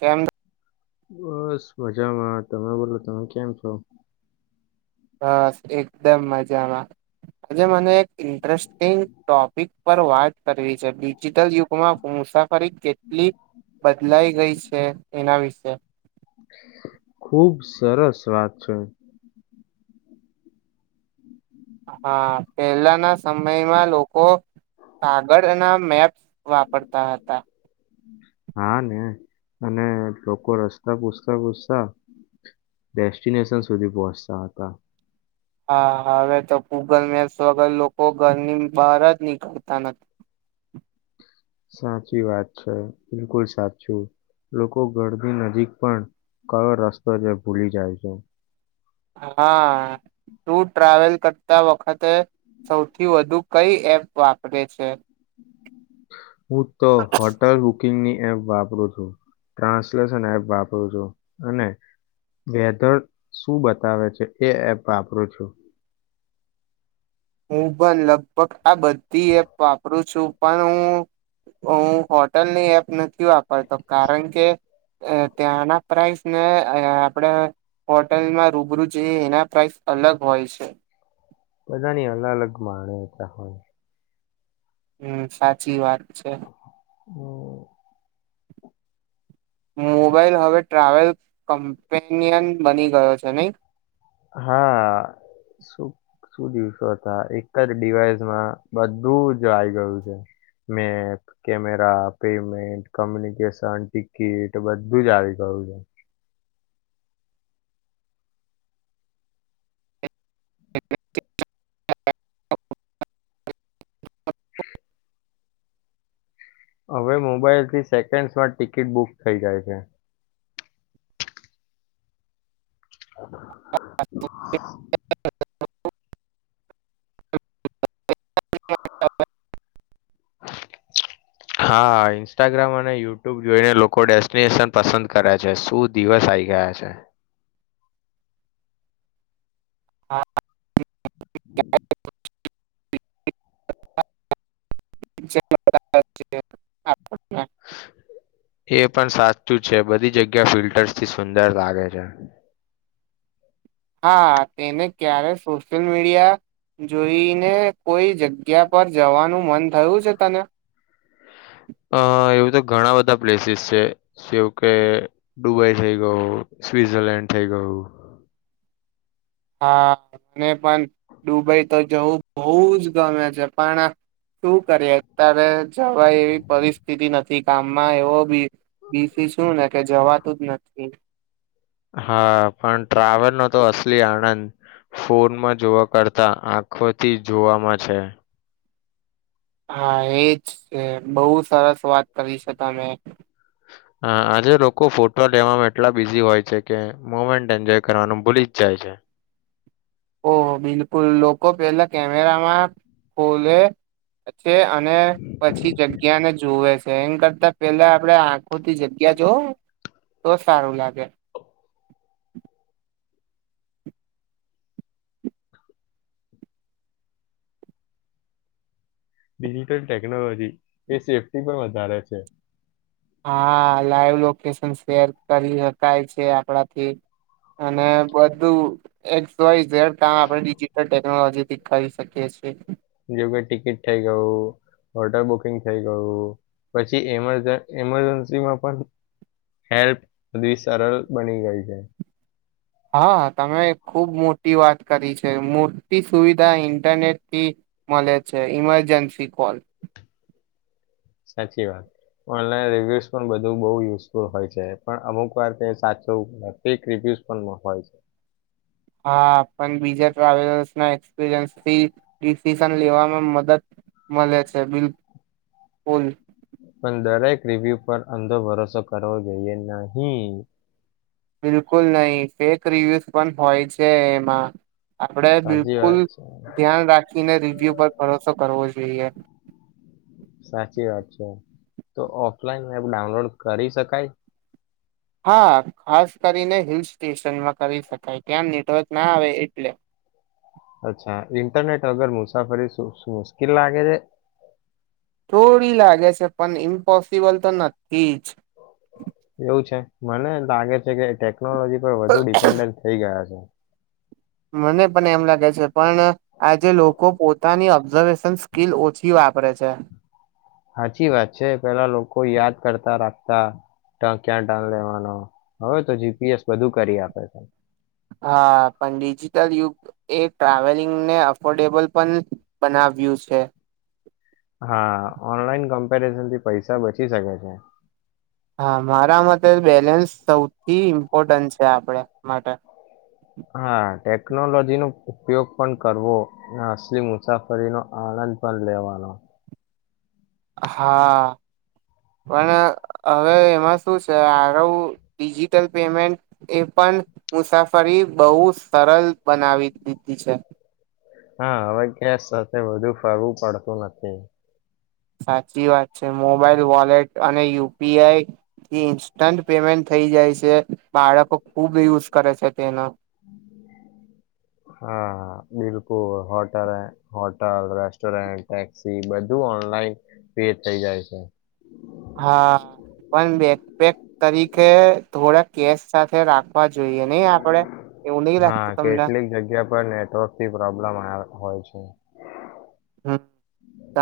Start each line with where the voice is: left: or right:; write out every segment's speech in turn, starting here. right: કેમ
left: બસ મજામાં તમે બોલો તમે કેમ છો
right: બસ એકદમ મજામાં આજે મને એક ઇન્ટરેસ્ટિંગ ટોપિક પર વાત કરવી છે ડિજીિટલ યુગમાં મુસાફરી કેટલી બદલાઈ ગઈ છે એના વિશે
left: ખુબ સરસ વાત છે
right: હા પહેલાના સમયમાં લોકો કાગળના મેપ વાપરતા હતા
left: હા ને અને લોકો રસ્તા પૂછતા પૂછતા ડેસ્ટિનેશન સુધી પહોંચતા હતા
right: હા હા હવે તો ગૂગલ મેપ્સ વગર લોકો ઘરની બહાર જ નીકળતા નથી
left: સાચી વાત છે બિલકુલ સાચું લોકો ઘરની નજીક પણ કયો રસ્તો જે ભૂલી જાય છે
right: હા ટું ટ્રાવેલ કરતા વખતે સૌથી વધુ કઈ એપ વાપરે છે
left: [inaudible] હું તો હોટલ બુકિંગની એપ વાપરું છું ટ્રાન્સલેશન એપ વાપરું છું અને વેધર શું બતાવે છે એ એપ વાપરું છું
right: હું બન લગભગ આ બધી એપ વાપરું છું પણ હું હું હોટલની એપ નથી વાપરતો કારણ કે ત્યાંના પ્રઇસ ને આપણે હોટલમાં રૂબરૂું જોઈએ એના પ્રાઇસ અલગ હોય છે
left: બધાની અલગ અલગ માણેતા હોય
right: હમ સાચી વાત છે
left: [inaudible]
right: મોબાઈલ હવે ટ્રાવેલ કમપેનિયન બની ગયો છે નહી
left: હા સુ શું દિવસો હતા એક જ ડિવાઈસમાં બધું જ આવી ગયું છે map camera payment communication ticket બધું જ આવી ગયું છે
right: [inaudible]
left: હવે મોબાઈલ થી સેકન્ડસમાં ટિકિટ બુક થઈ જાય છે [inaudible] [inaudible]
right: [inaudible]
left: હા ઇન્સ્ટાગ્રામ અને યુટ્યુબ જોઈને લોકો ડેસ્ટિનેશન પસંદ કરે છે શું દિવસ આઈ ગયા છે
right: [inaudible] [inaudible]
left: એ પણ સાચું છે બધી જગ્યા ફિલ્ટર્સથી સુંદર લાગે છે
right: હા તેને ક્યારે સોશિયલ મીડિયા જોઈને કોઈ જગ્યા પર જવાનું મન થયું છે તને
left: અ એવું તો ઘણા બધા પ્લેસીસ છે જેવું કે દુબઈ થઈ ગયું સ્વિઝરલેન્ડ થઈ ગયું
right: હા મને પણ દુબઈ તો જવું બહુ જ ગમે છે પણ શું કરીએ અત્યારે જવા એવી પરિસ્થિતિ નથી ગામમાં એવો બી બીસી છું ને કે જવાતું જ નથી
left: હા પણ ટ્રાવેલનોો તો અસલી આનંદ ફોનમાં જોવા કરતા આંખોથી જોવામાં છે
right: હા એજ છે બહુ સરસ વાત કરી શકમે
left: હ આજે લોકો ફોટો લેવામાં એટલા બિઝી હોય છે કે મુમેન્ટ એન્જોય કરવાનું ભૂલી જ જાય છે
right: ઓહ બિલકુલ લોકો પેલા કેમેરામાં ખોલે છે અને પછી જગ્યાને જુવે છે એમ કરતા પેલા આપણે આંખોથી જગ્યા જોવ તો સારું લાગે
left: ડિજિટલ ટેકનોલોજી એ સેફ્ટી પણ વધારે છે
right: હા લાઈવ લોકેશન શેર કરી શકાય છે આપડાથી અને બધું એક સયઝ કામ આપણે ડિજટલ ટેકનોલોજીથી કરી શકીએ છેએ
left: જોકે ટિકિટ થઈ ગયું હોટલ બુકિંગ થઈ ગયું પછી એમજ એમરજન્સીમાં પણ હેલ્પ બધી સરળ બની ગઈ છે
right: હા તમે ખુબ મોટી વાત કરી છે મોટી સુવિધા ઇન્ટરનેટથી મળે છે ઈમરજન્સી કોલ
left: સાચી વાત ઓનલાઈન રિવ્યુઝ પણ બધું બહ યુઝફુલ હોય છે પણ અમુક વાર સાચોક રિવ્યુઝ પણ હોય છે
right: હા પણ બીજા ટ્રાવેલર્સ ના એક્સપિરયન્સથી ડિસિઝન લેવામાં મદદ મળે છે બિલુલ
left: પણ દરેક રિવ્યુ પર અંધો ભરોસો કરવો જોઈએ નહી
right: બિલકુલ નહીં ફેક રિવ્યૂઝ પણ હોય છે એમાં આપડે
left: સાચી
right: બિલકુલ
left: વાત છે
right: ધ્યાન રાખીને ર વ્યુ પર ભરોસો કરવો જોઈએ
left: સાચી વાત છે તો ઓફલાઈન એપ ડાઉનલોડ કરી શકાય
right: હા ખાસ કરીને હિલ સ્ટેશનમાં કરી શકાય ક્યાં નેટવર્ક ના આવે એટલે
left: અચ્છા ઇન્ટરનેટ વગર મુસાફરી મુશ્કેલ લાગે છે
right: થોડી લાગે છે પણ ઇમ્પોસિબલ તો નથી જ
left: એવું છે મને લાગે છે કેટ ટેકનોલોજી પર વધુ ડિપેન્ડન્ટ થઈ ગયા છે
right: મને પણ એમ લાગે છે પણ આજે લોકો પોતાની સબઝર્વેશન સ્કીલ ઓછી વાપરે છે.
left: હાચી વાત છે પેહલા લોકો યાદ કરતા રાખતા તા ક્યાં ટન લેવાનો હવે તો જી પી એસ બધું કરી આપે.
right: હા પણ ડિજિટલ યુગ એ ટ્રાવેલિંગને અફોર્ડેબલ પણ બનાવ્યું છે.
left: હા ઓનલાઈન કમ્પેરિઝનથી પૈસા બચી શકે છે.
right: હા મારા માટે બેલેન્સ સૌથી ઇમ્પોર્ટન્ટ છે આપડે માટે.
left: હા ટેકનોલોજી નો ઉપયોગ પણ કરવો અને અસલી મુસાફરીનો આનંદ પણ લેવાનો.
right: હા પણ હવે એમાં શું છે આ ડિજિટલ પેમેન્ટ એ પણ મુસાફરી બહુ સરળ બનાવી દીધી છે.
left: હા હવે કેશ સાથે વધુ ફરવું પડતું નથી.
right: સાચી વાત. મોબાઈલ વોલેટ અને યુ યુ પી આઈ થી ઇન્સ્ટન્ટ પેમેન્ટ થઈ જાય છે બાળકો ખુબ યુઝ કરે છે તેનો.
left: હા બિલકુલ હોટલ હોટલ, રેસ્ટોરન્ટ, ટેક્સી બધું ઓનલાઈન પે થઇ જાય છે.
right: હા પણ બેકપેક તરીકે થોડા કેશ સાથે રાખવા જોઈએ નહીં આપડે એવું નહીં લાગતું
left: હા
right: તમને?
left: કેટલીક જગ્યા પર થી આવે હોય છે.
right: હમ્મ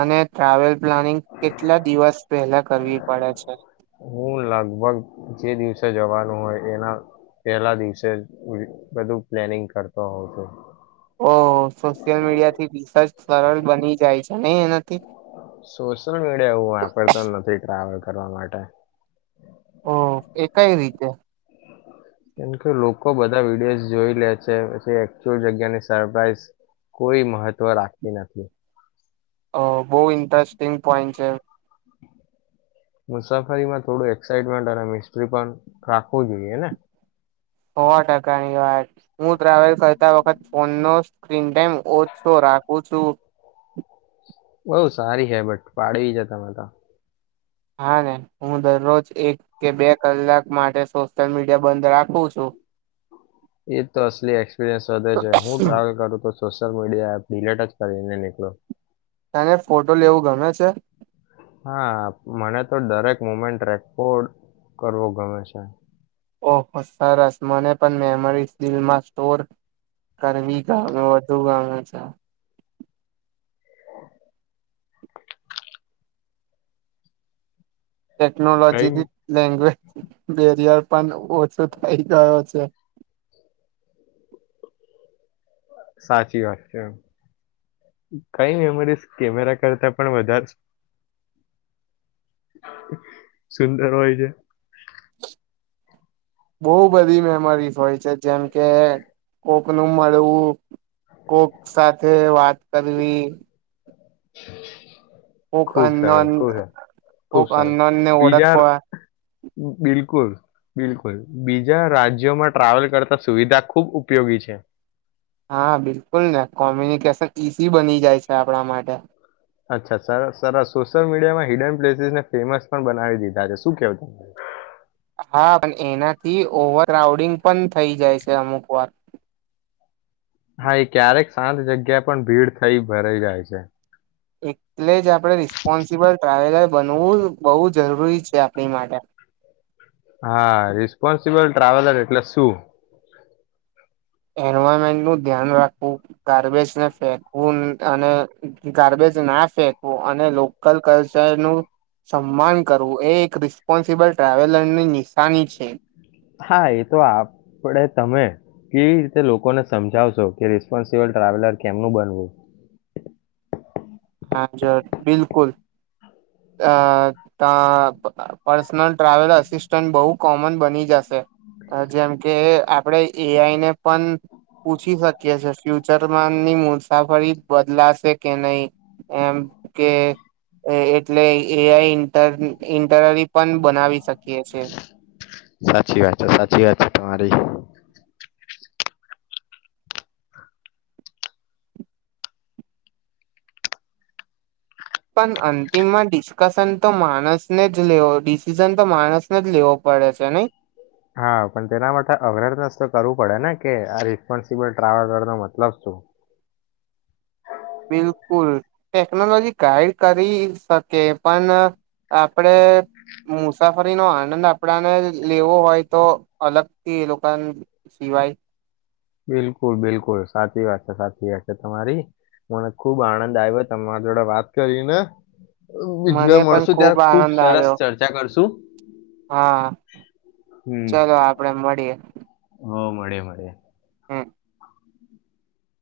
right: અને ટ્રાવેલ પ્લાનિંગ કેટલા દિવસ પહેલા કરવી પડે છે?
left: હું લગભગ જે દિવસે જવાનું હોય એના પેહલા દિવસે જ બધું પ્લેનિંગ કરતો હોઉં છું.
right: ઓહ! સોશિયલ મીડિયાથી રિસર્ચ સરળ બની જાય છે. ને એનાથી.
left: સોશિયલ મીડિયા એવું વાપરતા નથી ટ્રાવેલ કરવા માટે.
right: ઓહ! એ કઈ રીતે?
left: કેમ કે લોકો બધા વિડીયો જોઈ લે છે પછી એકચુઅલ જગ્યાની સરપ્રાઈઝ કોઈ મહત્વ રાખતી નથી.
right: ઓહ. બહુ ઇન્ટરેસ્ટિંગ પોઈન્ટ છે.
left: મુસાફરીમાં થોડું એક્સાઈટમેન્ટ અને મિસ્ટ્રી પણ રાખવું જોઈએ ને.
right: હો ટકાની વાત. હું ટ્રાવેલ કરતા વખત ફોનનો સ્ક્રીન ટાઈમ ઓછો રાખું છું.
left: બઉ સારી હે બટ પાડવી છે તમે તો.
right: હા ને હું દરરોજ એક કે બે કલાક માટે સોશિયલ મીડિયા બંધ રાખું છું.
left: એ તો અસલી એક્સપિરિયન્સ વધે છે હું ટ્રાવેલ કરું તો સોશિયલ મીડિયા ડીલેટ જ કરીને નીકળું.
right: તને ફોટો લેવું ગમે છે?
left: હા મને તો દરેક મુમેન્ટ રેકોર્ડ કરવો ગમે છે.
right: ઓહો સરસ મને પણ મેમરી દિલમાં સ્ટોર કરવી ગમે વધુ ગમે છે.
left: કઈ
right: ટેકનોલોજીથી લેંગવેજ બેરિયર પણ ઓછો થઇ ગયો છે.
left: સાચી વાત છે એમ કઈ મેમરી કેમેરા કરતા પણ વધારે સુંદર હોય છે?
right: બહુ બધી મેમરીઝ હોય છે જેમકે કોકનું મળવું, કોક સાથે વાત કરવી
left: [inaudible]
right: કોક
left: ખુબ સરસ
right: અનનોન
left: ખૂબ
right: કોક
left: સરસ
right: અનનોન ને
left: બીજા
right: ઓળખવા
left: બિલકુલ બિલકુલ બીજા રાજ્યોમાં ટ્રાવેલ કરતા સુવિધા ખુબ ઉપયોગી છે.
right: હા બિલકુલ ને કોમ્યુનિકેશન ઈઝી બની જાય છે આપણા માટે.
left: અચ્છા સર સરસ સોશિયલ મીડિયામાં હિડન પ્લેસીસને ફેમસ પણ બનાવી દીધા છે શું કેવું ત
right: હા પણ એનાથી ઓવર ક્રાઉડિંગ પણ થઈ જાય છે અમુક વાર.
left: હા એ ક્યારેક શાંત જગ્યા પણ ભીડ થઈ ભરાઈ જાય છે.
right: [inaudible] એટલે જ આપણે રિસ્પોન્સિબલ ટ્રાવેલર બનવું બહુ જરૂરી છે આપણી માટે.
left: હા રિસ્પોન્સિબલ ટ્રાવેલર એટલે શું?
right: એન્વારમેન્ટનું ધ્યાન રાખવું, ગાર્બેજને ફેકવું અને ગાર્બેજ ના ફેંકવું અને લોકલ કલ્ચરનુ સન્માન કરવું એ એક રિસ્પોન્સિબલ ટ્રાવેલરની નિશાની છે.
left: હા એ તો આપડે તમે કેવી રીતે લોકોને સમજાવશો કે રિસ્પોન્સિબલ ટ્રાવેલર કેમનું બનવું?
right: હા બિલકુલ. અ પર્સનલ ટ્રાવેલ અસિસ્ટન્ટ બહુ કોમન બની જશે જેમ કે આપણે એ આઈ ને પણ પૂછી શકીએ છે ફ્યુચરમાંની મુસાફરી બદલાશે કે નહીં એમ કે એ એટલે એ આઈ ઈન્ટરનલી પણ બનાવી શકીએ છીએ.
left: સાચી વાત છે સાચી વાત છે તમારી.
right: પણ અંતિમમાં ડિસ્કશન તો માણસને જ લેવો ડિસિઝન તો માણસને જ લેવો પડે છે નહીં.
left: હા પણ તેના માટે અવેરનેસ તો કરવું પડે ને કે આ રિસ્પોન્સિબલ ટ્રાવેલર નો મતલબ શું.
right: બિલકુલ, ટેકનોલોજી ગાઈડ કરી શકે પણ આપણેે મુસાફરીનો આનંદ આપણાને લેવો હોય તો અલગથી એ લોકા સિવાય
left: બિલકુલ બિલકુલ સાચી વાત છે સાચી વાત છે તમારી મને ખુબ આનંદ આયો તમારા જોડે વાત કરીને. બીજી
right: મને
left: વાર
right: પણ
left: મળશું
right: ખુબ
left: ત્યારે ખૂબ
right: આનંદ
left: સરસ
right: આવ્યો
left: ચર્ચા કરશું
right: હા ચલો આપણે મળીએ.
left: હવ મળીએે મળીએે.
right: હમ્મ.